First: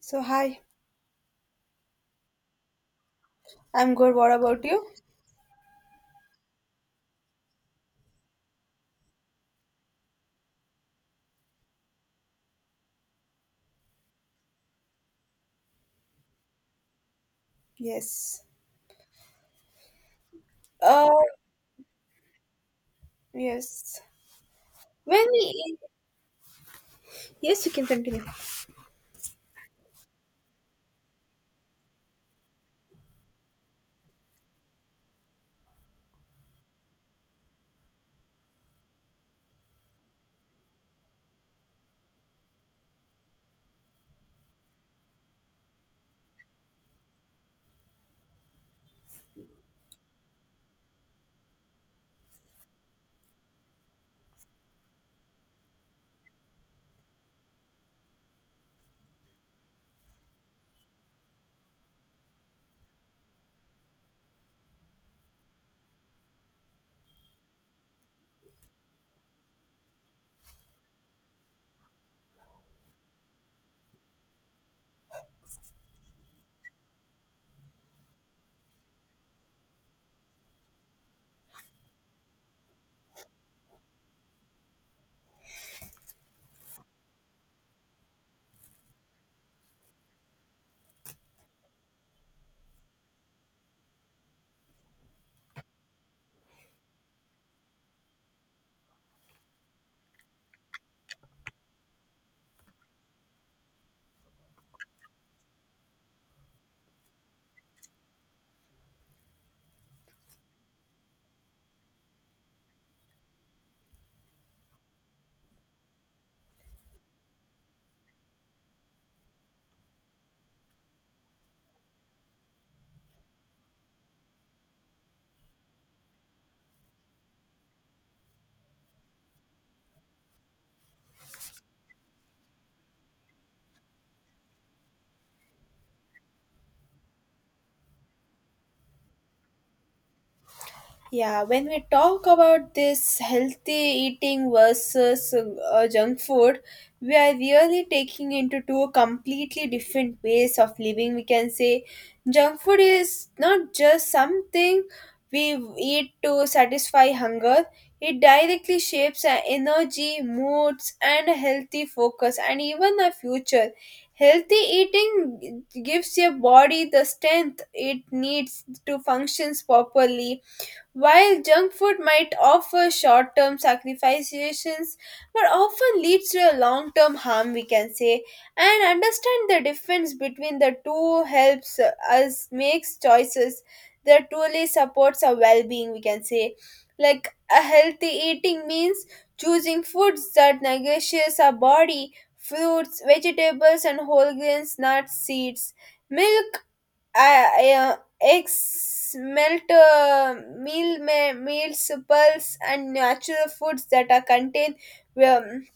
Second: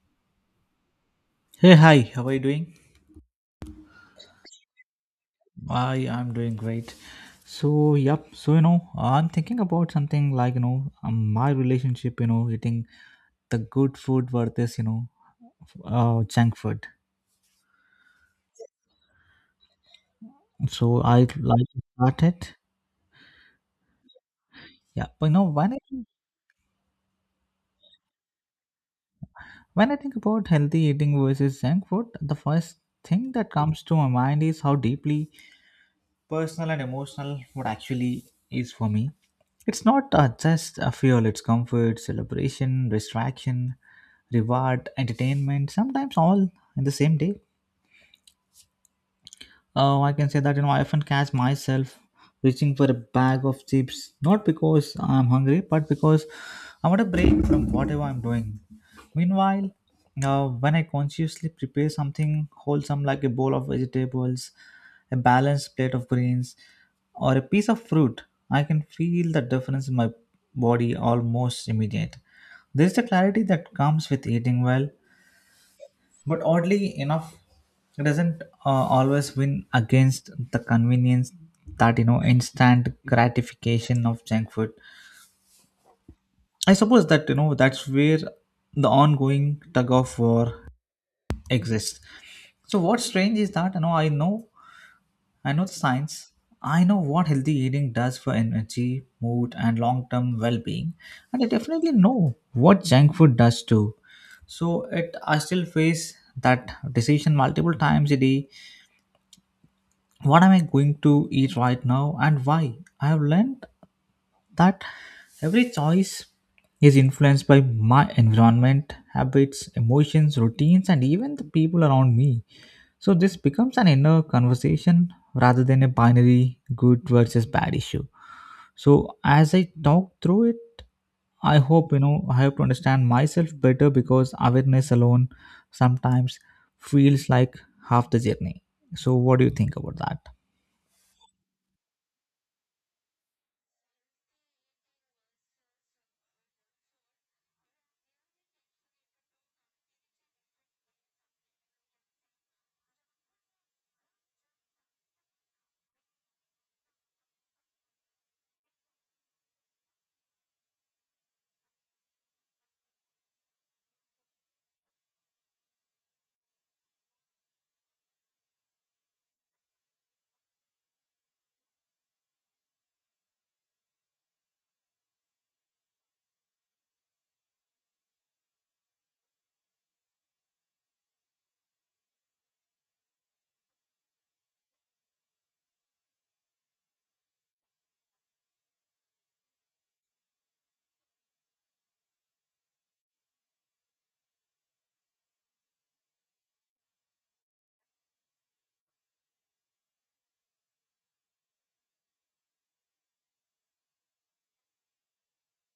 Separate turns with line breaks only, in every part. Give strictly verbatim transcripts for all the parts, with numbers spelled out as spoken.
So hi,
Hey, hi, how are you doing?
I'm good. What about you?
I am doing great. So, yep, so you know, I'm thinking about something like you know, um, my relationship, you know, eating the good food versus you know, uh, junk food.
Yes.
So,
Uh,
I'd like to start it.
yes.
Yeah,
When
but you know, when I,
we yes, you can continue.
When I think about healthy eating versus junk food, the first thing that comes to my mind is how deeply personal and emotional food actually is for me. It's not uh, just a fuel, it's comfort, celebration, distraction, reward, entertainment, sometimes all in the same day. Oh, I can say that you know I often catch myself reaching for a bag of chips, not because I'm hungry, but because I want a break from whatever I'm doing. Meanwhile, uh, when I consciously prepare something wholesome like a bowl of vegetables, a balanced plate of greens, or a piece of fruit, I can feel the difference in my body almost immediate. There's the clarity that comes with eating well, but oddly enough, it doesn't uh, always win against the convenience that you know instant gratification of junk food. I suppose that you know that's where the ongoing tug of war exists. So what's strange is that you know I know I know the science. I know what healthy eating does for energy, mood, and long-term well-being, and I definitely know what junk food does too. So it I still face that decision multiple times a day. What am I going to eat right now and why? I have learned that every choice is influenced by my environment, habits, emotions, routines, and even the people around me. So this becomes an inner conversation rather than a binary good versus bad issue. So as I talk through it, I hope you know I have to understand myself better because awareness alone sometimes feels like half the journey. So what do you think about that?
Yeah, when we talk about this healthy eating versus uh, junk food, we are really taking into two completely different ways of living. We can say junk food is not just something we eat to satisfy hunger. It directly shapes our energy, moods, and a healthy focus, and even our future. Healthy eating gives your body the strength it needs to functions properly while junk food might offer short term satisfactions, but often leads to a long term harm, we can say. And understand the difference between the two helps us make choices that truly supports our well being, we can say. Like a healthy eating means choosing foods that nourishes our body, fruits, vegetables, and whole grains, nuts, seeds. Milk, I, I, uh, eggs, melt uh, meal, ma- meals, pulse, and natural foods that are contained. Um,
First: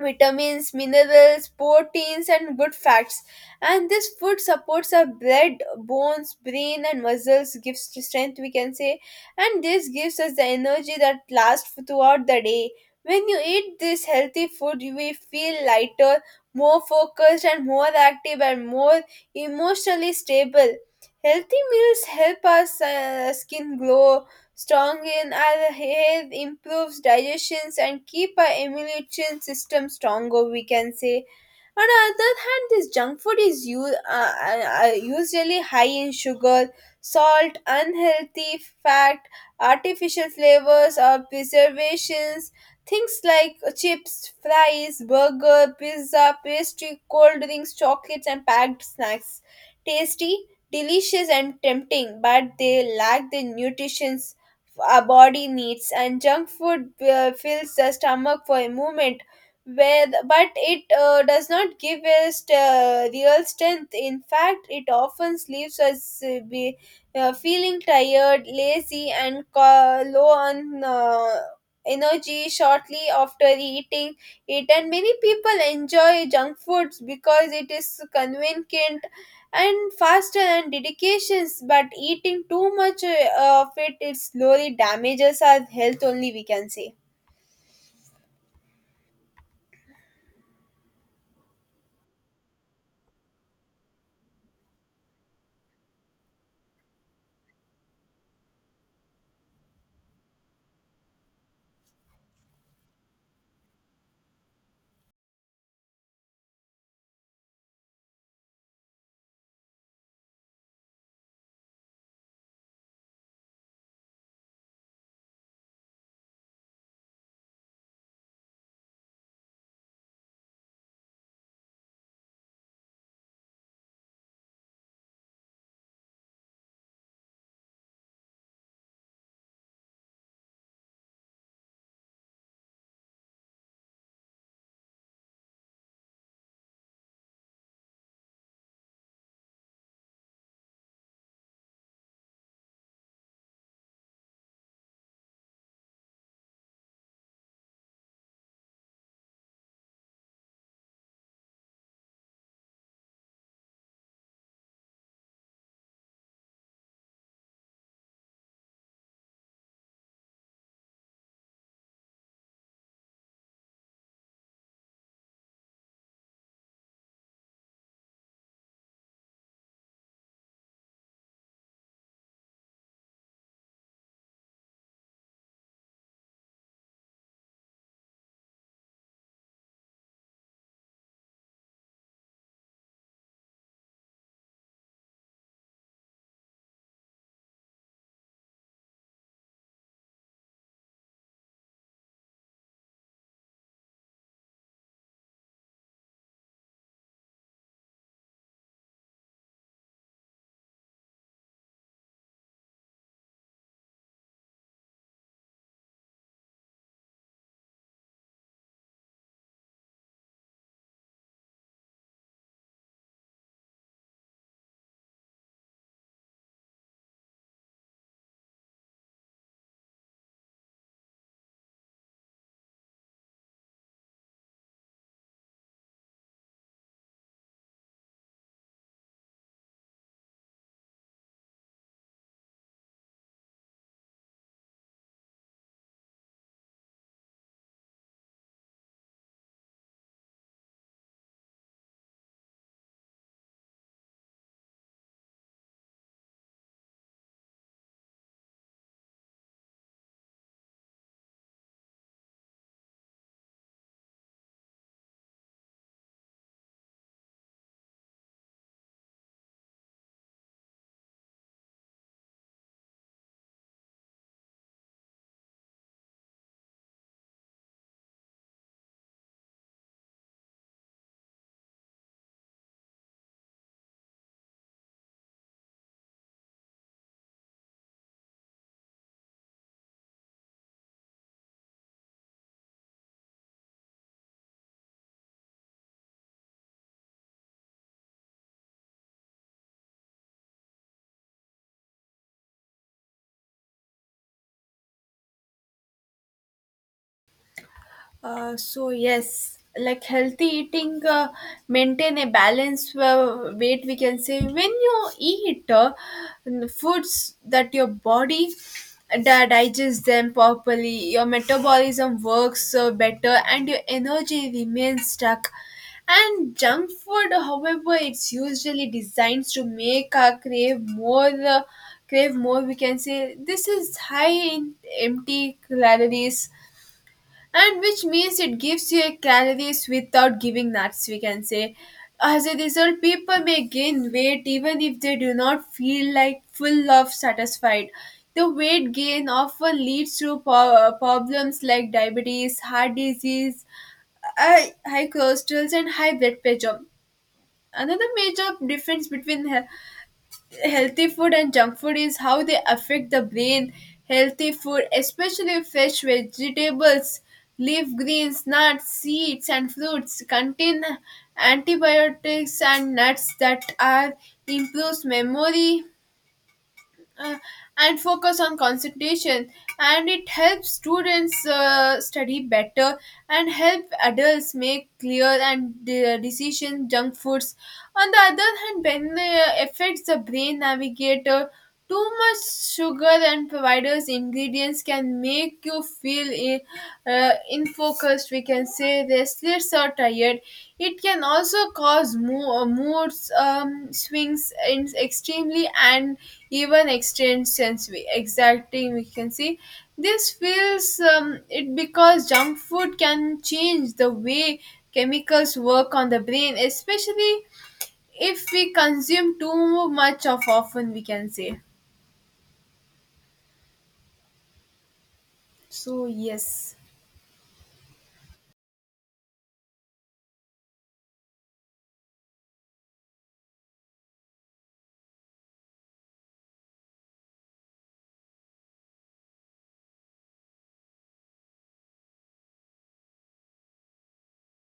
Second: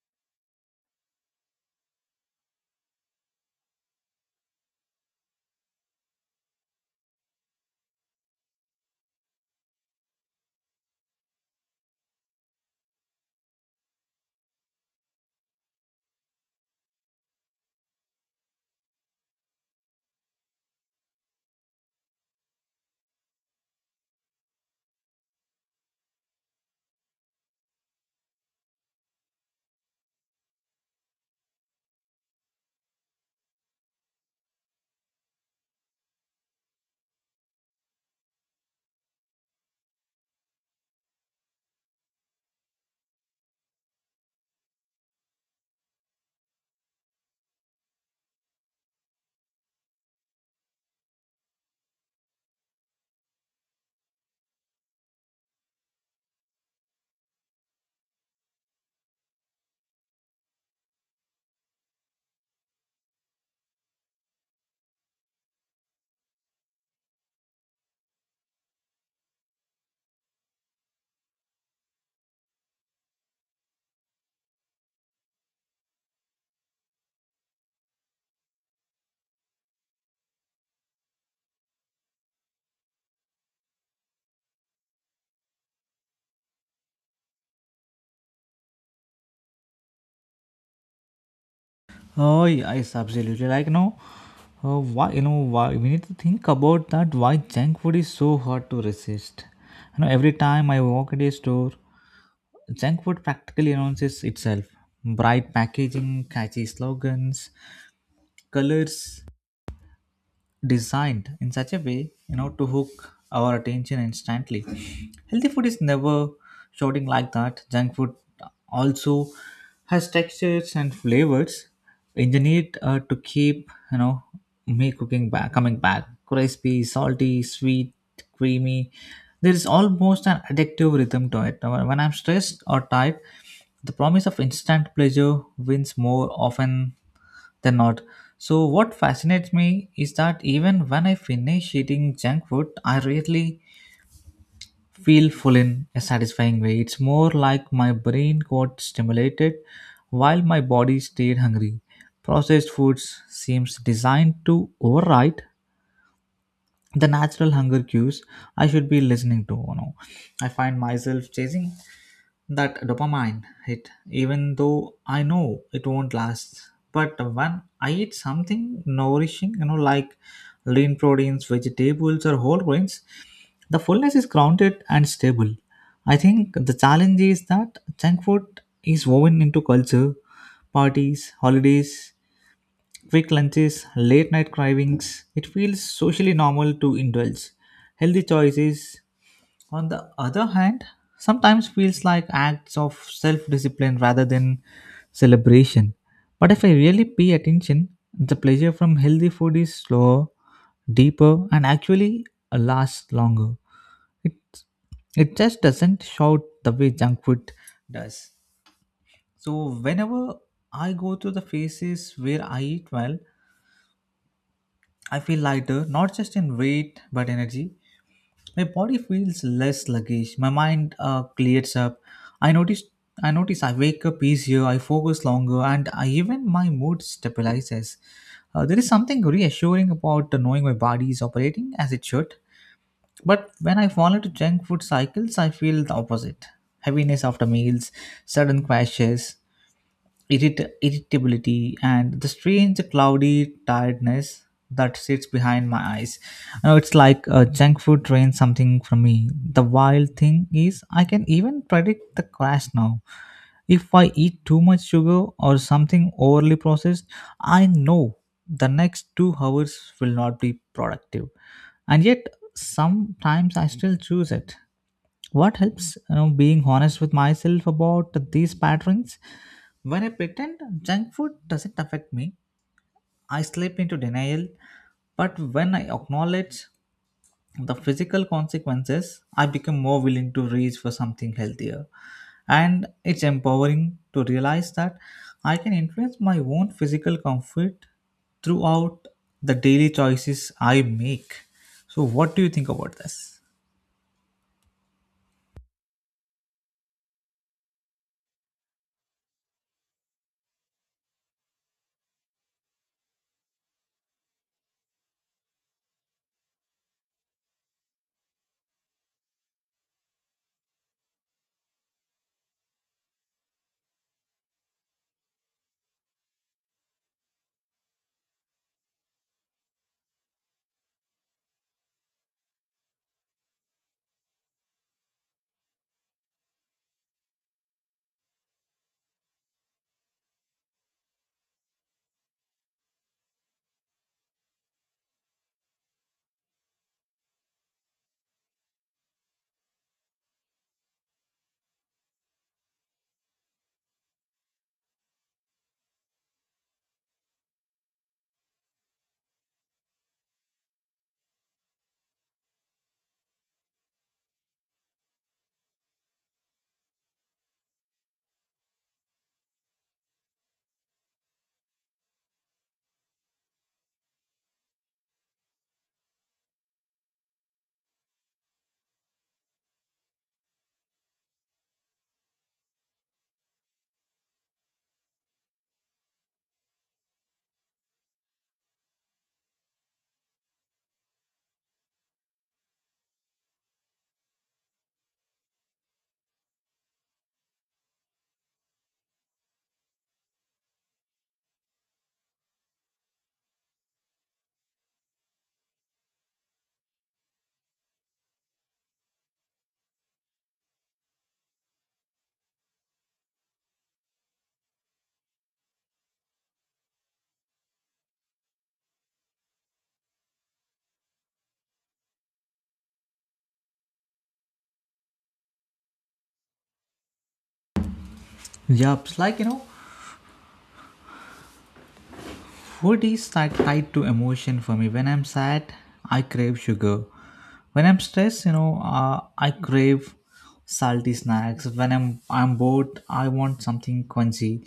vitamins, minerals, proteins, and good fats. And this food supports our blood, bones, brain, and muscles, gives strength, we can say, and this gives us the energy that lasts throughout the day. When you eat this healthy food, you will feel lighter, more focused, and more active, and more emotionally stable. Healthy meals help us uh, skin glow, strong in our health improves digestions and keep our immune system stronger, we can say. On the other hand, this junk food is u- uh, uh, usually high in sugar, salt, unhealthy fat, artificial flavors or preservations. Things like chips, fries, burger, pizza, pastry, cold drinks, chocolates, and packed snacks. Tasty, delicious, and tempting, but they lack the nutrition our body needs. And junk food uh, fills the stomach for a moment with, but it uh, does not give us uh, real strength. In fact, it often leaves us uh, be, uh, feeling tired, lazy, and ca- low on uh, energy shortly after eating it. And many people enjoy junk foods because it is convenient and faster and dedications, but eating too much uh, of it it slowly damages our health only, we can say.
Oh, yes, absolutely. Like, you know, uh, why, you know, why we need to think about that, why junk food is so hard to resist. You know, every time I walk at a store, junk food practically announces itself. Bright packaging, catchy slogans, colors designed in such a way you know to hook our attention instantly. Healthy food is never shouting like that. Junk food also has textures and flavors engineered uh, to keep you know me cooking back coming back, crispy, salty, sweet, creamy. There is almost an addictive rhythm to it. When when I'm stressed or tired, the promise of instant pleasure wins more often they're not. So, what fascinates me is that even when I finish eating junk food, I rarely feel full in a satisfying way. It's more like my brain got stimulated while my body stayed hungry. Processed foods seems designed to override the natural hunger cues I should be listening to. You know. I find myself chasing that dopamine hit even though I know it won't last. But when I eat something nourishing, you know like lean proteins, vegetables, or whole grains, the fullness is grounded and stable. I think the challenge is that junk food is woven into culture: parties, holidays, quick lunches, late night cravings. It feels socially normal to indulge. Healthy choices, on the other hand, sometimes feels like acts of self discipline rather than celebration. But if I really pay attention, the pleasure from healthy food is slower, deeper, and actually uh, lasts longer. It, it just doesn't shout the way junk food does. So, whenever I go through the phases where I eat well, I feel lighter, not just in weight but energy. My body feels less sluggish. My mind uh, clears up. I notice. I notice I wake up easier. I focus longer, and I, even my mood stabilizes. Uh, there is something reassuring about knowing my body is operating as it should. But when I fall into junk food cycles, I feel the opposite: heaviness after meals, sudden crashes, irrit- irritability, and the strange cloudy tiredness that sits behind my eyes. You know, it's like uh, junk food drains something from me. The wild thing is, I can even predict the crash now. If I eat too much sugar or something overly processed, I know the next two hours will not be productive. And yet, sometimes I still choose it. What helps you know being honest with myself about these patterns. When I pretend junk food doesn't affect me, I slip into denial. But when I acknowledge the physical consequences, I become more willing to reach for something healthier. And it's empowering to realize that I can influence my own physical comfort throughout the daily choices I make. So what do you think about this?
Uh, so yes, like healthy eating, uh, maintain a balance uh, weight. We can say when you eat uh, n- foods that your body that digests them properly, your metabolism works uh, better, and your energy remains stuck. And junk food, however, it's usually designed to make our crave more. Uh, crave more, we can say this is high in empty calories, and which means it gives you calories without giving nuts, we can say. As a result, people may gain weight even if they do not feel like full of satisfied. The weight gain often leads to po- uh, problems like diabetes, heart disease, high high cholesterol, and high blood pressure. Another major difference between he- healthy food and junk food is how they affect the brain. Healthy food, especially fresh vegetables, leaf greens, nuts, seeds, and fruits, contain antibiotics and nuts that are improves memory, uh, and focus on concentration, and it helps students uh, study better and help adults make clear and de- uh, decision. Junk foods on the other hand when uh, affects the brain navigator. Too much sugar and providers ingredients can make you feel in, uh, infocused, we can say, restless or tired. It can also cause mo- mood um, swings in extremely and even extreme sense we exacting, we can see. This feels um, it because junk food can change the way chemicals work on the brain, especially if we consume too much of often, we can say. So yes.
Yeah, it's like you know, food is like tied to emotion for me. When I'm sad, I crave sugar. When I'm stressed, you know, uh, I crave salty snacks. When I'm I'm bored, I want something crunchy.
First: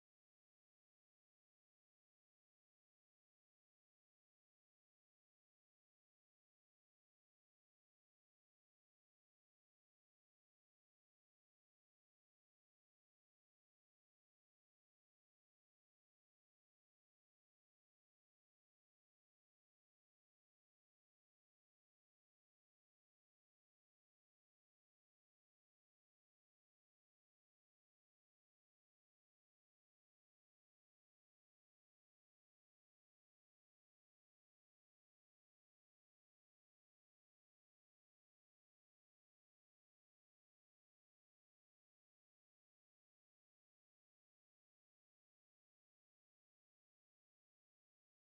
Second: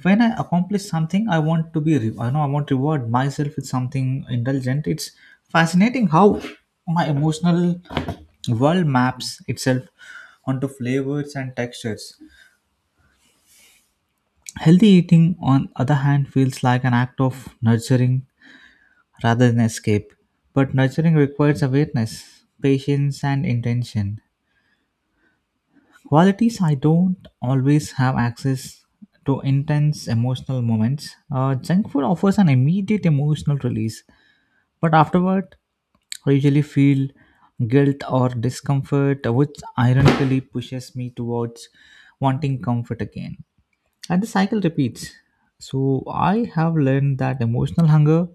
When I accomplish something, I want to be re- I know I want to reward myself with something indulgent. It's fascinating how my emotional world maps itself onto flavors and textures. Healthy eating, on other hand, feels like an act of nurturing rather than escape. But nurturing requires awareness, patience, and intention. Qualities I don't always have access to intense emotional moments. Uh, junk food offers an immediate emotional release, but afterward, I usually feel guilt or discomfort, which ironically pushes me towards wanting comfort again. And the cycle repeats. So, I have learned that emotional hunger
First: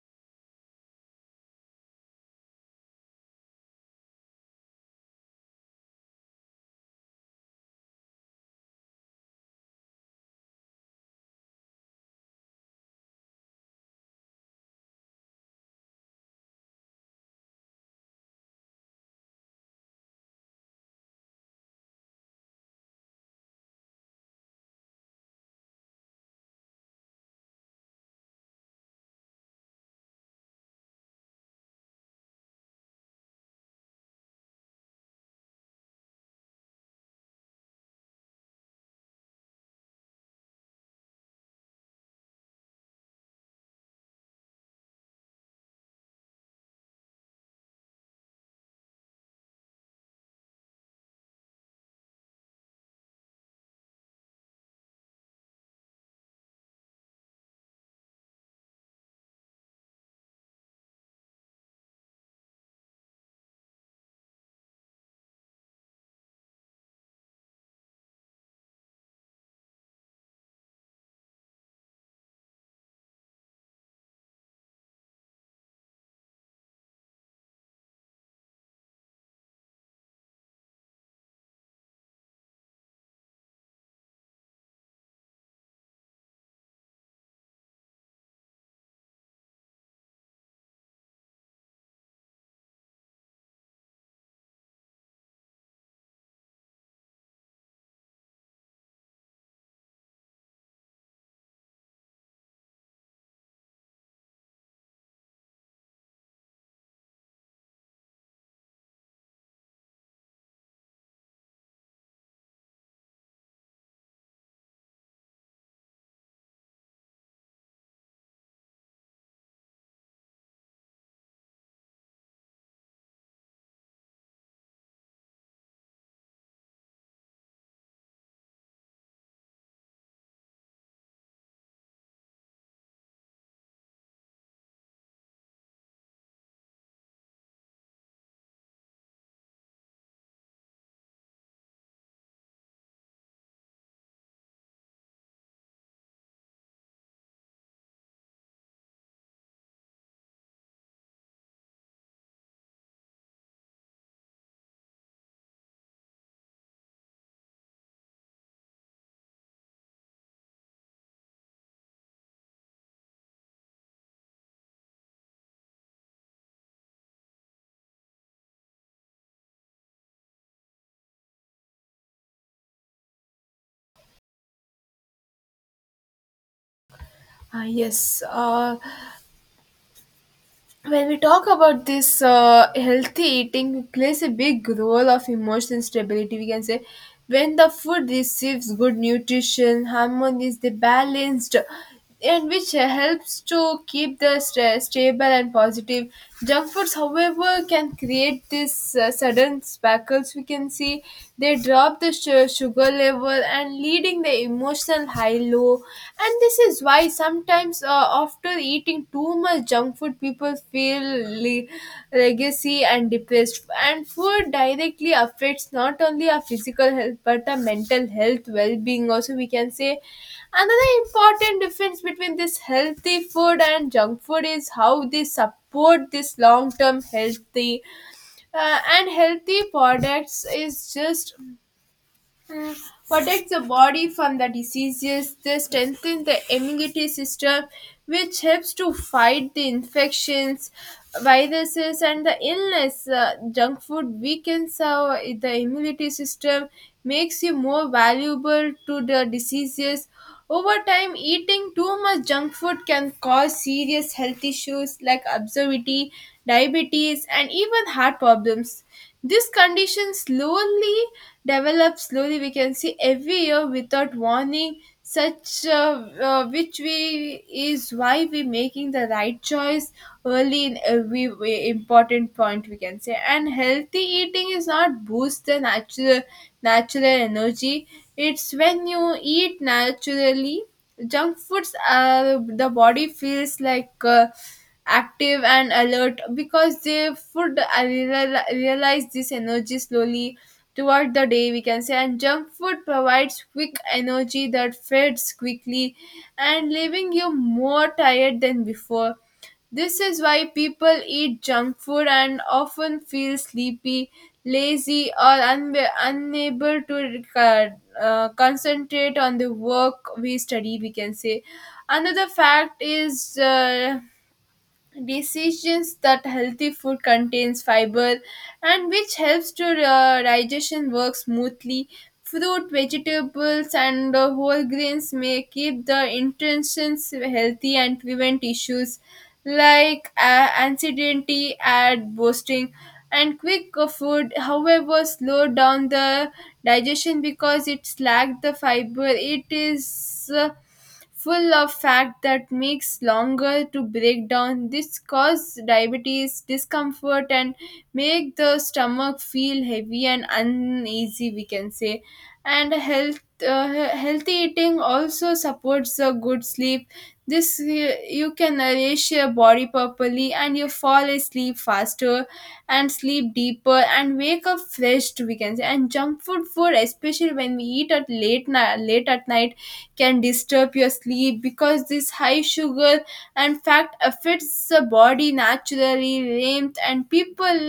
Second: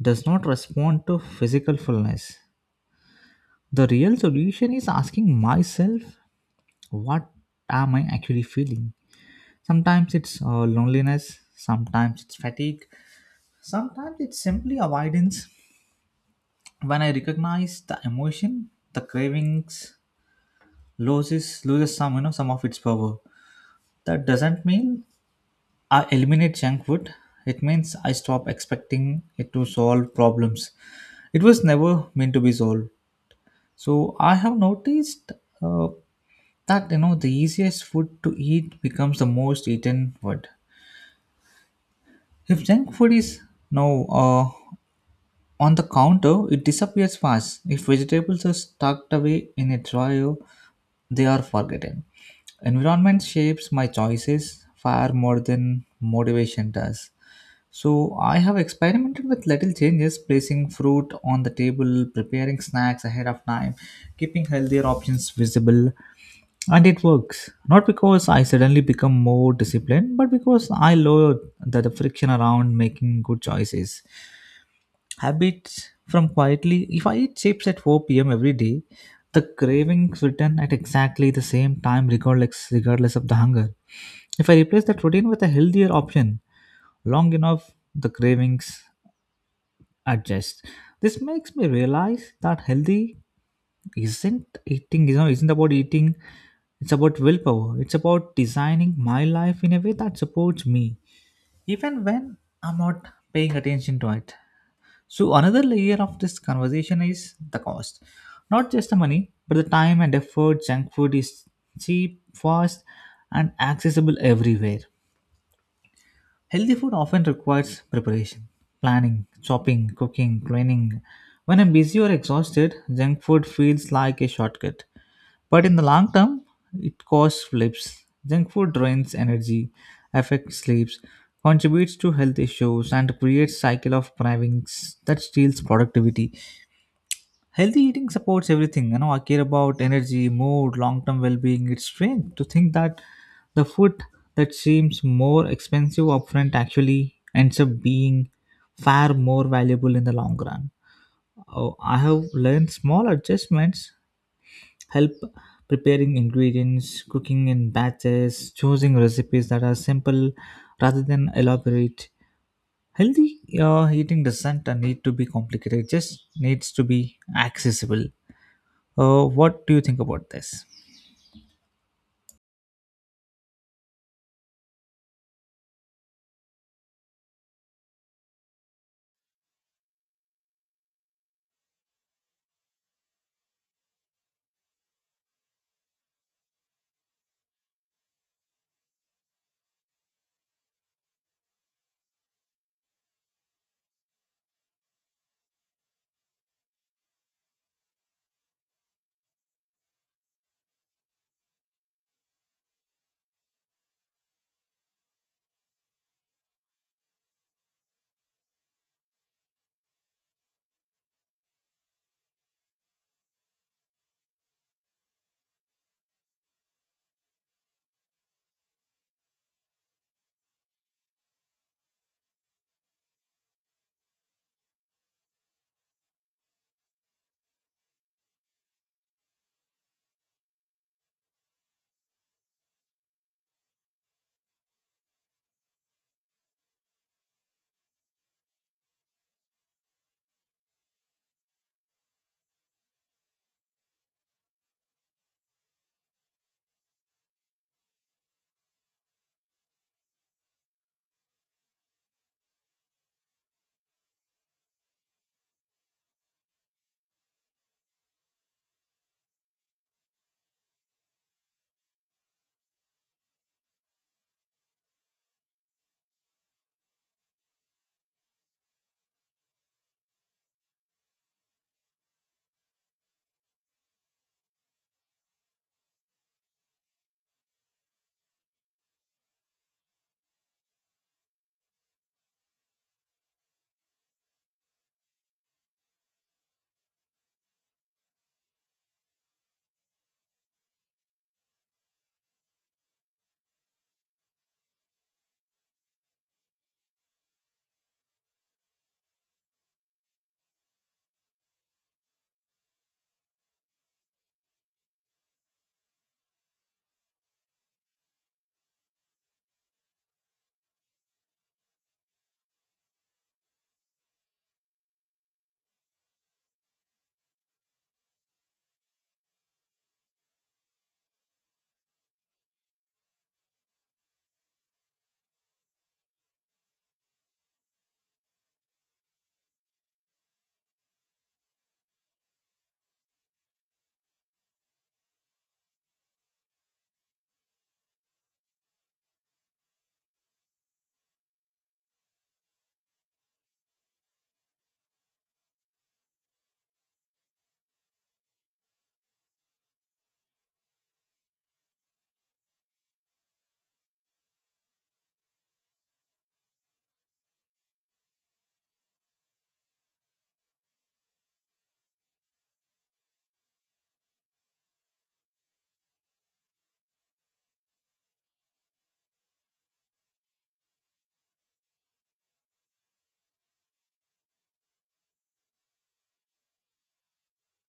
does not respond to physical fullness. The real solution is asking myself, what am I actually feeling? Sometimes it's uh, loneliness, sometimes it's fatigue, sometimes it's simply avoidance. When I recognize the emotion, the cravings loses loses some you know some of its power. That doesn't mean I eliminate junk food. It means I stop expecting it to solve problems. It was never meant to be solved. So I have noticed uh, that you know the easiest food to eat becomes the most eaten food. If junk food is now uh, on the counter, it disappears fast. If vegetables are tucked away in a drawer, they are forgotten. Environment shapes my choices far more than motivation does. So I have experimented with little changes: placing fruit on the table, preparing snacks ahead of time, keeping healthier options visible. And it works. Not because I suddenly become more disciplined, but because I lower the, the friction around making good choices. Habits from quietly, if I eat chips at four p m every day, the cravings return at exactly the same time, regardless, regardless of the hunger. If I replace that routine with a healthier option, long enough, the cravings adjust. This makes me realize that healthy isn't eating you know isn't about eating, it's about willpower. It's about designing my life in a way that supports me even when I'm not paying attention to it. So another layer of this conversation is the cost, not just the money but the time and effort. Junk food is cheap, fast, and accessible everywhere. Healthy food often requires preparation, planning, shopping, cooking, cleaning. When I'm busy or exhausted, junk food feels like a shortcut. But in the long term, it causes flips. Junk food drains energy, affects sleeps, contributes to health issues, and creates cycle of cravings that steals productivity. Healthy eating supports everything. You know, I care about energy, mood, long-term well-being. It's strange to think that the food that seems more expensive upfront actually ends up being far more valuable in the long run. Oh, I have learned small adjustments help: preparing ingredients, cooking in batches, choosing recipes that are simple rather than elaborate. Healthy uh, eating doesn't uh, need to be complicated, it just needs to be accessible. Uh, what do you think about this?
Ah yes, uh, when we talk about this uh, healthy eating plays a big role of emotional stability, we can say. When the food receives good nutrition harmony they balanced, and which helps to keep the st- stable and positive. Junk foods however can create this uh, sudden sparkles, we can see. They drop the su- sugar level and leading the emotional high low. And this is why sometimes uh, after eating too much junk food people feel le- legacy and depressed. And food directly affects not only our physical health but our mental health well-being also, we can say. Another important difference between this healthy food and junk food is how they support this long-term healthy uh, and healthy products is just protects the body from the diseases. They strengthen the immunity system, which helps to fight the infections, viruses, and the illness. Uh, junk food weakens our, the immunity system, makes you more valuable to the diseases. Over time, eating too much junk food can cause serious health issues like obesity, diabetes, and even heart problems. This condition slowly develops slowly. We can see every year without warning, such uh, uh, which we is why we making the right choice early in every way, important point, we can say. And healthy eating is not boost the natural natural energy. It's when you eat naturally. Junk foods, uh, the body feels like. Uh, active and alert because they would real- realize this energy slowly toward the day, we can say. And junk food provides quick energy that fades quickly and leaving you more tired than before. This is why people eat junk food and often feel sleepy, lazy, or unbe- unable to uh, uh, concentrate on the work we study, we can say. Another fact is uh, decisions that healthy food contains fiber and which helps to uh, digestion work smoothly. Fruit, vegetables, and uh, whole grains may keep the intestines healthy and prevent issues like uh, anxiety and boosting. And quick uh, food however slow down the digestion because it's lacked the fiber. It is uh, full of fat that makes longer to break down. This cause diabetes discomfort and make the stomach feel heavy and uneasy. We can say, and health. Uh, he- healthy eating also supports a good sleep. This uh, you can nourish your body properly and you fall asleep faster and sleep deeper and wake up fresh, we can say. And junk food food especially when we eat at late night late at night can disturb your sleep because this high sugar and fat affects the body naturally length. And people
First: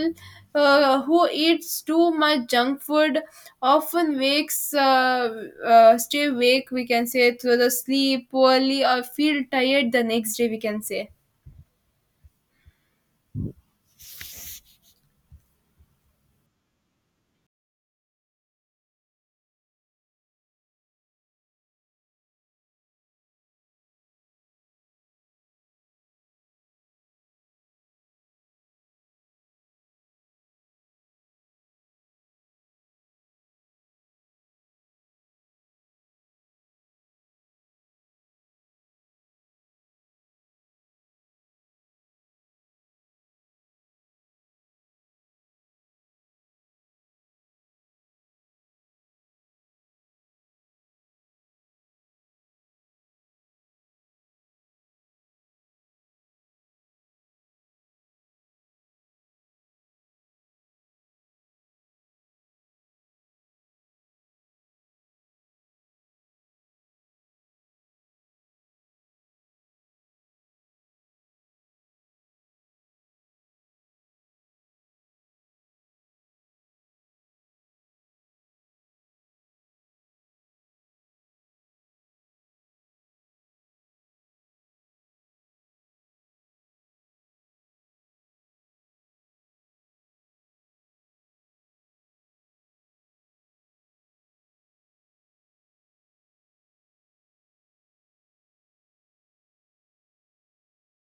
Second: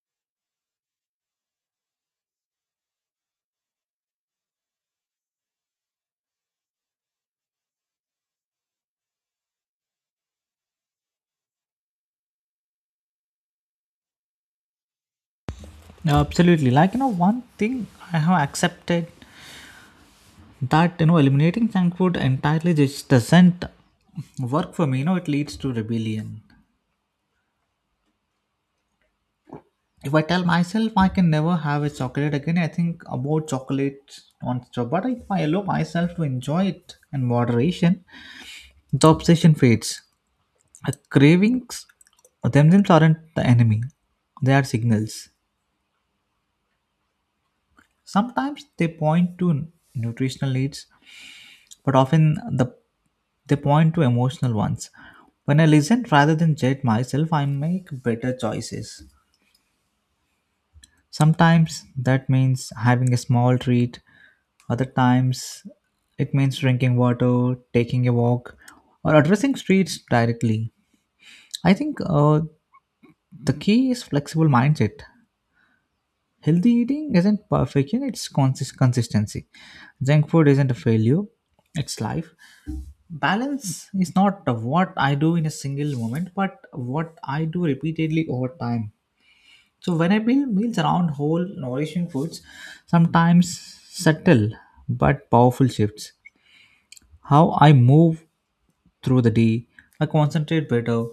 uh, who eats too much junk food often wakes uh, uh, stay awake, we can say, through the sleep poorly or feel tired the next day, we can say.
Absolutely. Like, you know, one thing I have accepted that, you know, eliminating junk food entirely just doesn't work for me. You know, it leads to rebellion. If I tell myself I can never have a chocolate again, I think about chocolate non-stop. But if I allow myself to enjoy it in moderation, the obsession fades. The cravings themselves aren't the enemy; they are signals. Sometimes they point to nutritional needs, but often the they point to emotional ones. When I listen rather than judge myself, I make better choices. Sometimes that means having a small treat, other times it means drinking water, taking a walk, or addressing streets directly. I think uh, the key is flexible mindset. Healthy eating isn't perfection, it's consist- consistency. Junk food isn't a failure, it's life. Balance is not what I do in a single moment, but what I do repeatedly over time. So when I build meals around whole, nourishing foods, sometimes subtle but powerful shifts. How I move through the day, I concentrate better,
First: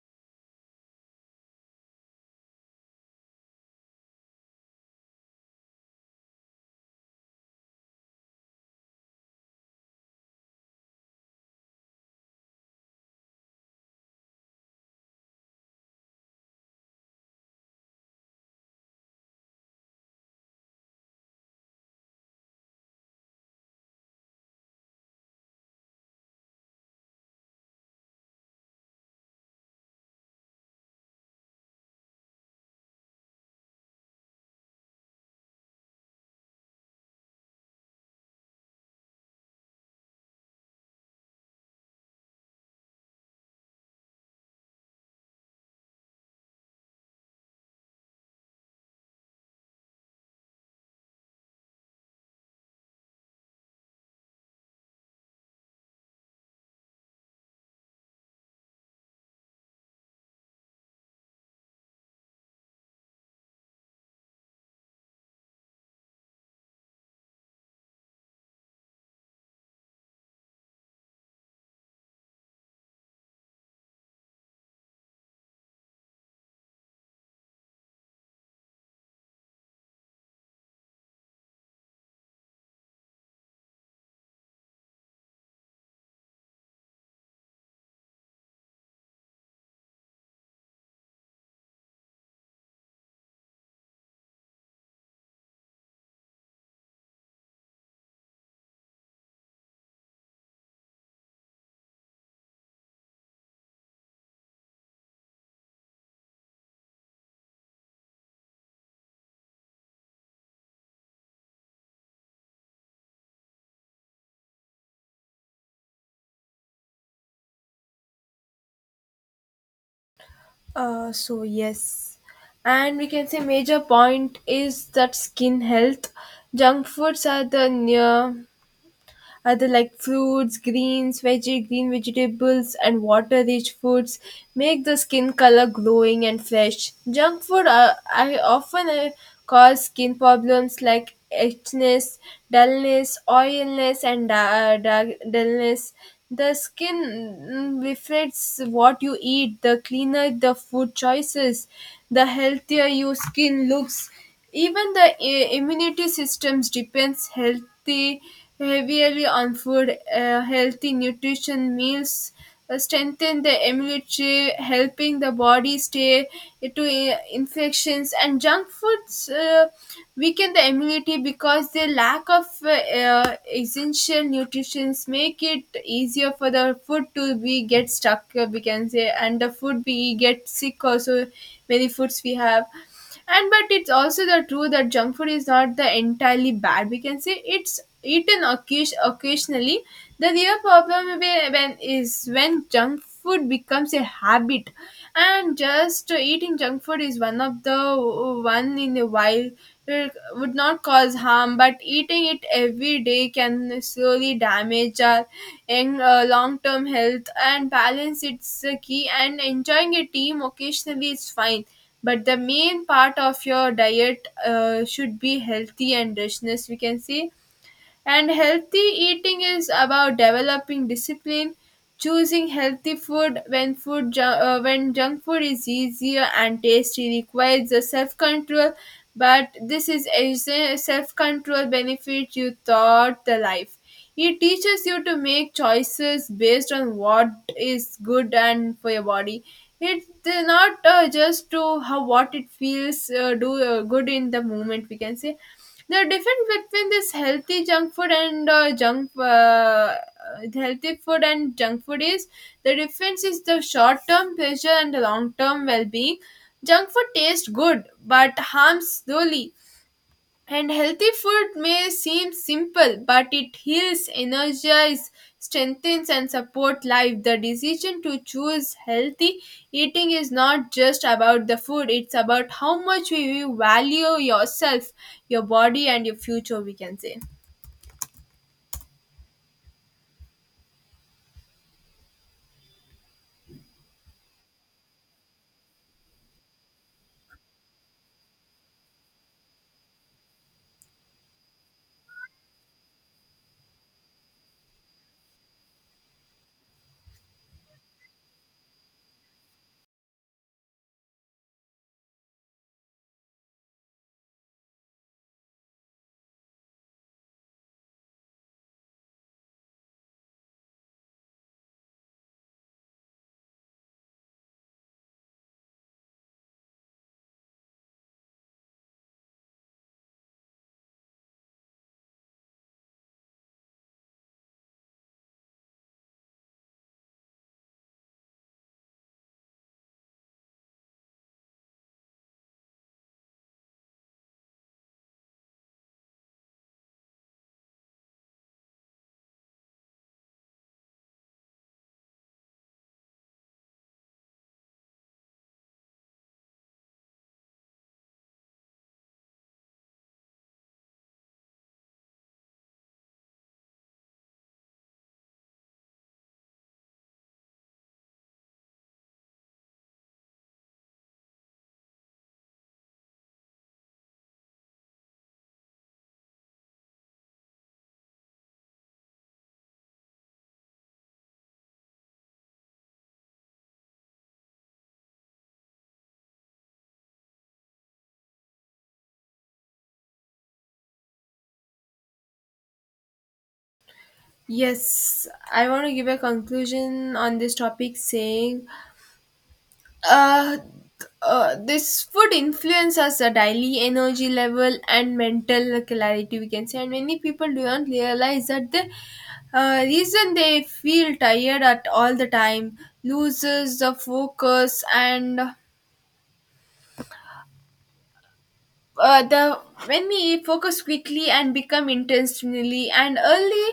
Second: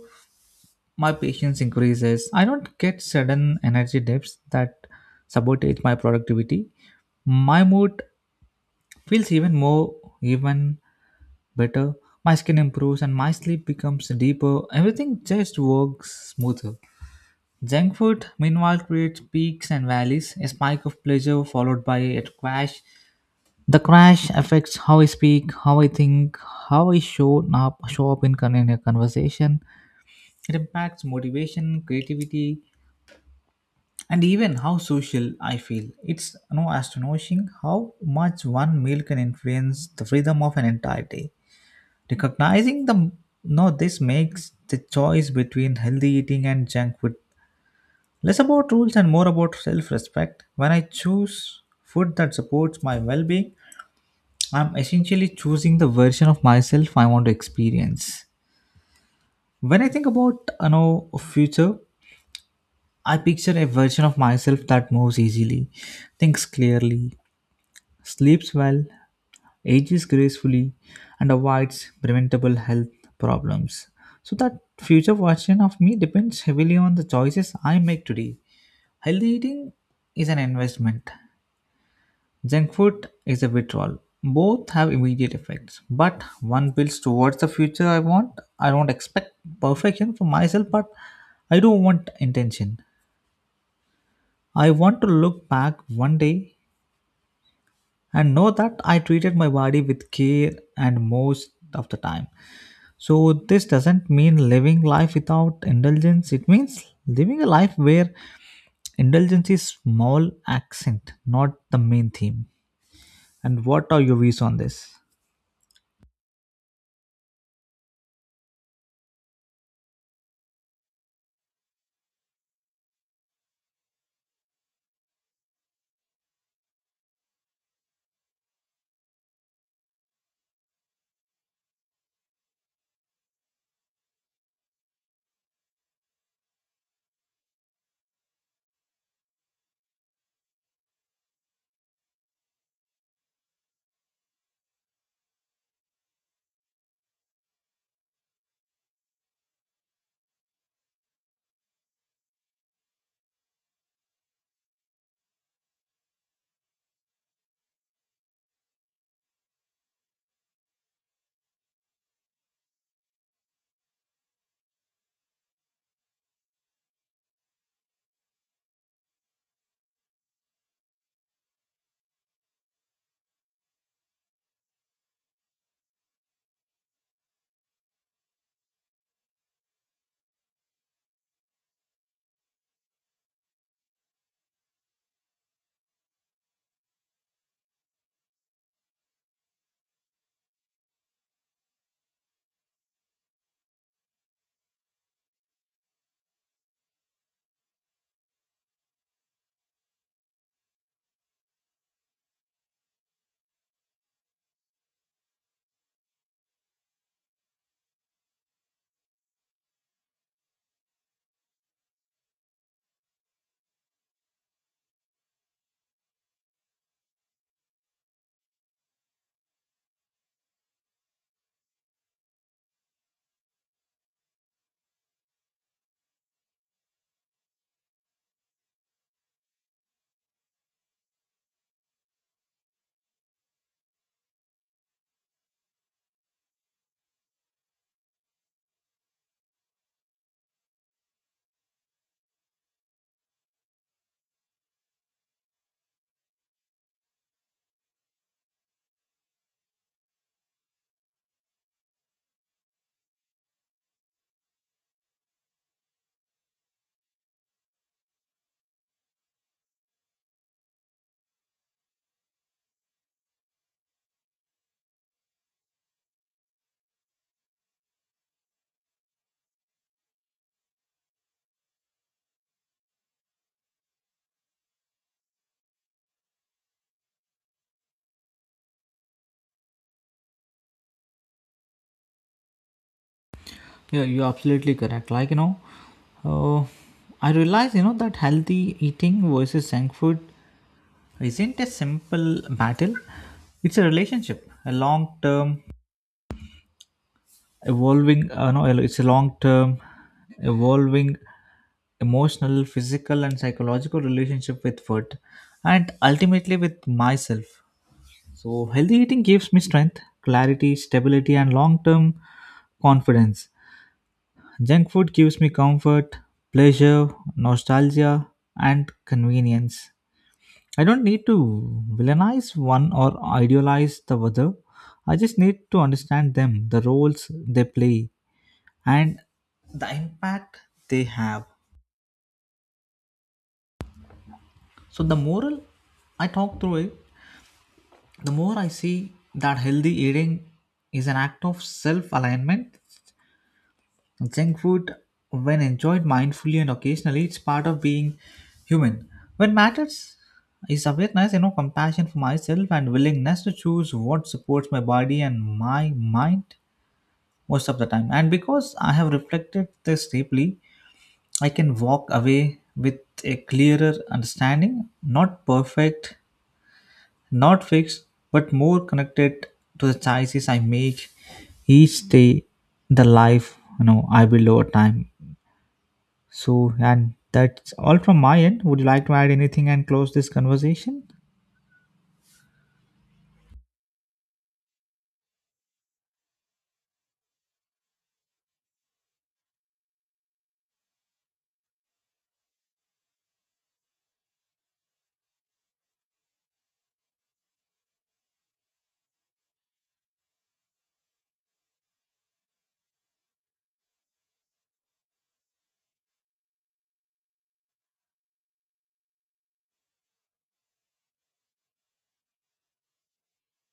my patience increases. I don't get sudden energy dips that sabotage my productivity. My mood feels even more, even better. My skin improves and my sleep becomes deeper. Everything just works smoother. Junk food, meanwhile, creates peaks and valleys, a spike of pleasure followed by a crash. The crash affects how I speak, how I think, how I show up, show up in, con- in a conversation. It impacts motivation, creativity, and even how social I feel. It's no astonishing how much one meal can influence the freedom of an entire day. Recognizing the no, this makes the choice between healthy eating and junk food less about rules and more about self respect. When I choose food that supports my well being, I'm essentially choosing the version of myself I want to experience. When I think about you know future, I picture a version of myself that moves easily, thinks clearly, sleeps well, ages gracefully, and avoids preventable health problems. So that future version of me depends heavily on the choices I make today. Healthy eating is an investment. Junk food is a withdrawal. Both have immediate effects, but one builds towards the future I want. I don't expect perfection from myself, but I do want intention. I want to look back one day and know that I treated my body with care and most of the time. So, this doesn't mean living life without indulgence, it means living a life where indulgence is small accent, not the main theme. And what are your views on this?
Uh, so yes, and we can say major point is that skin health. Junk foods are the near other like fruits, greens, veggie, green vegetables, and water-rich foods make the skin color glowing and fresh. Junk food uh, I often uh, cause skin problems like itchiness, dullness, oiliness, and da- da- dullness. The skin mm, reflects what you eat. The cleaner the food choices, the healthier your skin looks. Even the i- immunity systems depends healthy heavily on food. Uh, healthy nutrition meals uh, strengthen the immunity, helping the body stay to uh, infections. And junk foods uh, weaken the immunity because the lack of uh, uh, essential nutrients make it easier for the food to be get stuck. uh, We can say, and the food we get sick also. Many foods we have, and but it's also the true that junk food is not the entirely bad, we can say, it's eaten occasion- occasionally. The real problem whe- when is when junk food becomes a habit. And just eating junk food is one of the one in a while uh, would not cause harm, but eating it every day can slowly damage our in uh, long-term health. And balance it's the key, and enjoying a team occasionally is fine, but the main part of your diet uh, should be healthy and richness, we can say. And healthy eating is about developing discipline, choosing healthy food when food ju- uh, when junk food is easier and tasty requires the self control. But this is self control benefit you thought the life. It teaches you to make choices based on what is good and for your body. It's not uh, just to how what it feels uh, do uh, good in the moment. We can say the difference between this healthy junk food and uh, junk uh, healthy food and junk food is the difference is the short term pleasure and the long term well being. Junk food tastes good but harms slowly, and healthy food may seem simple, but it heals, energizes, strengthens, and supports life. The decision to choose healthy eating is not just about the food, it's about how much you value yourself, your body, and your future, we can say.
Yeah, you're absolutely correct. Like, you know, uh, I realize, you know, that healthy eating versus junk food isn't a simple battle. It's a relationship, a long term evolving, uh, no, it's a long term evolving emotional, physical, and psychological relationship with food and ultimately with myself. So, healthy eating gives me strength, clarity, stability, and long term confidence. Junk food gives me comfort, pleasure, nostalgia, and convenience. I don't need to villainize one or idealize the other. I just need to understand them, the roles they play, and the impact they have. So, the moral I talk through it, the more I see that healthy eating is an act of self alignment. Junk food, when enjoyed mindfully and occasionally, it's part of being human. What matters is awareness, you know, compassion for myself and willingness to choose what supports my body and my mind most of the time. And because I have reflected this deeply, I can walk away with a clearer understanding, not perfect, not fixed, but more connected to the choices I make each day, the life you know I build over time. So, and that's all from my end. Would you like to add anything and close this conversation?
Yes, I want to give a conclusion on this topic saying Uh, uh, this would influence us a daily energy level and mental clarity, we can say. And many people do not realize that the uh, reason they feel tired at all the time loses the focus and uh, the when we focus quickly and become intentionally and early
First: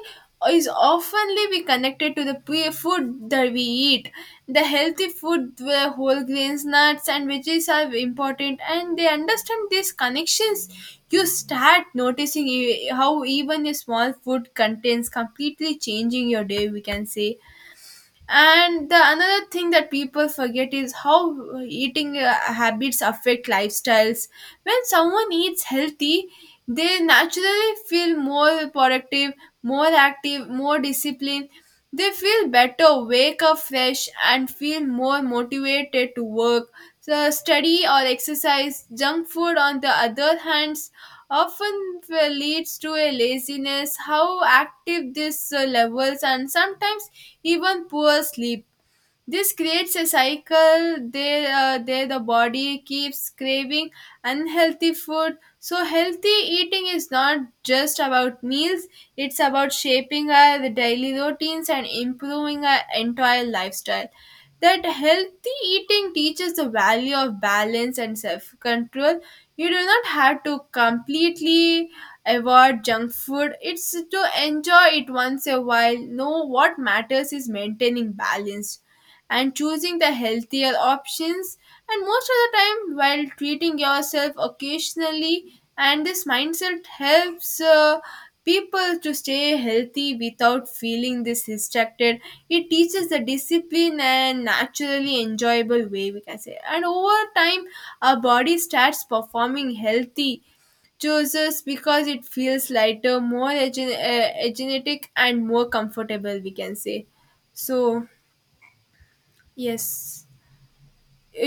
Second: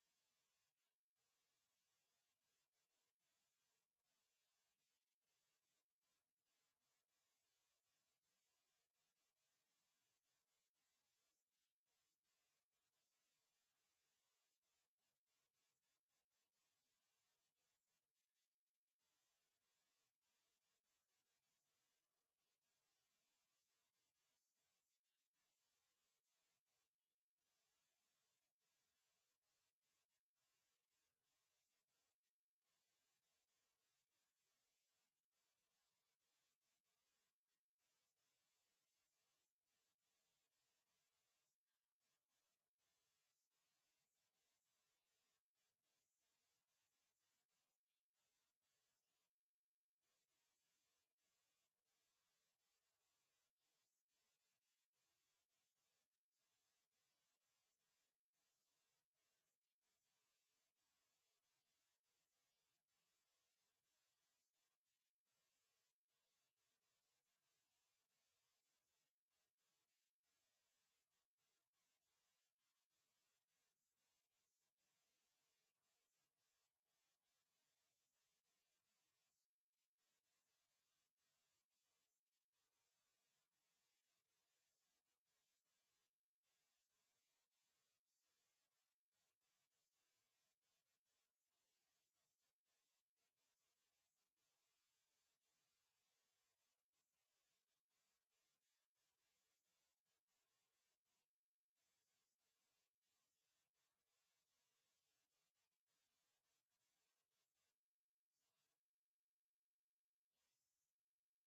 is oftenly be connected to the pre- food that we eat. The healthy food where whole grains, nuts, and veggies are important, and they understand these connections. You start noticing e- how even a small food contains completely changing your day, we can say. And the another thing that people forget is how uh, eating uh, habits affect lifestyles. When someone eats healthy they naturally feel more productive, more active, more disciplined. They feel better, wake up fresh, and feel more motivated to work, so study or exercise. Junk food on the other hands often uh, leads to a laziness, how active these uh, levels, and sometimes even poor sleep. This creates a cycle there, uh, there the body keeps craving unhealthy food. So, healthy eating is not just about meals, it's about shaping our daily routines and improving our entire lifestyle. That healthy eating teaches the value of balance and self control. You do not have to completely avoid junk food, it's to enjoy it once a while. No, what matters is maintaining balance and choosing the healthier options and most of the time while treating yourself occasionally. And this mindset helps uh, people to stay healthy without feeling this distracted. It teaches the discipline and naturally enjoyable way, we can say. And over time our body starts performing healthy choices because it feels lighter, more egen- uh, energetic and more comfortable, we can say. So yes.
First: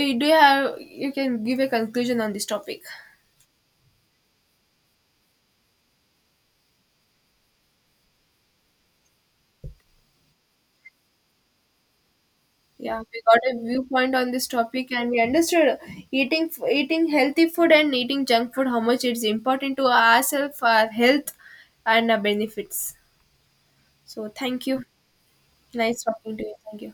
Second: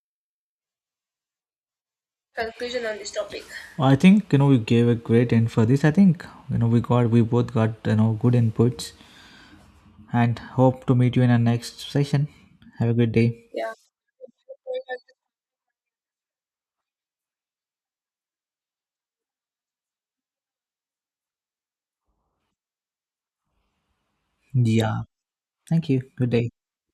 Eh, do you have you can give a conclusion on this topic.
Conclusion on this topic. I think you know we gave a great end for this. I think you know we got we both got you know good inputs and hope to meet you in our next session. Have a
Yeah,
good
we got
day.
a
Yeah.
viewpoint on this topic and we understood eating f- eating healthy food and eating junk food how much it's important to ourselves, our health, and our benefits. So thank you.
Yeah. Thank you.
Nice
Good
talking to
day.
you, thank you.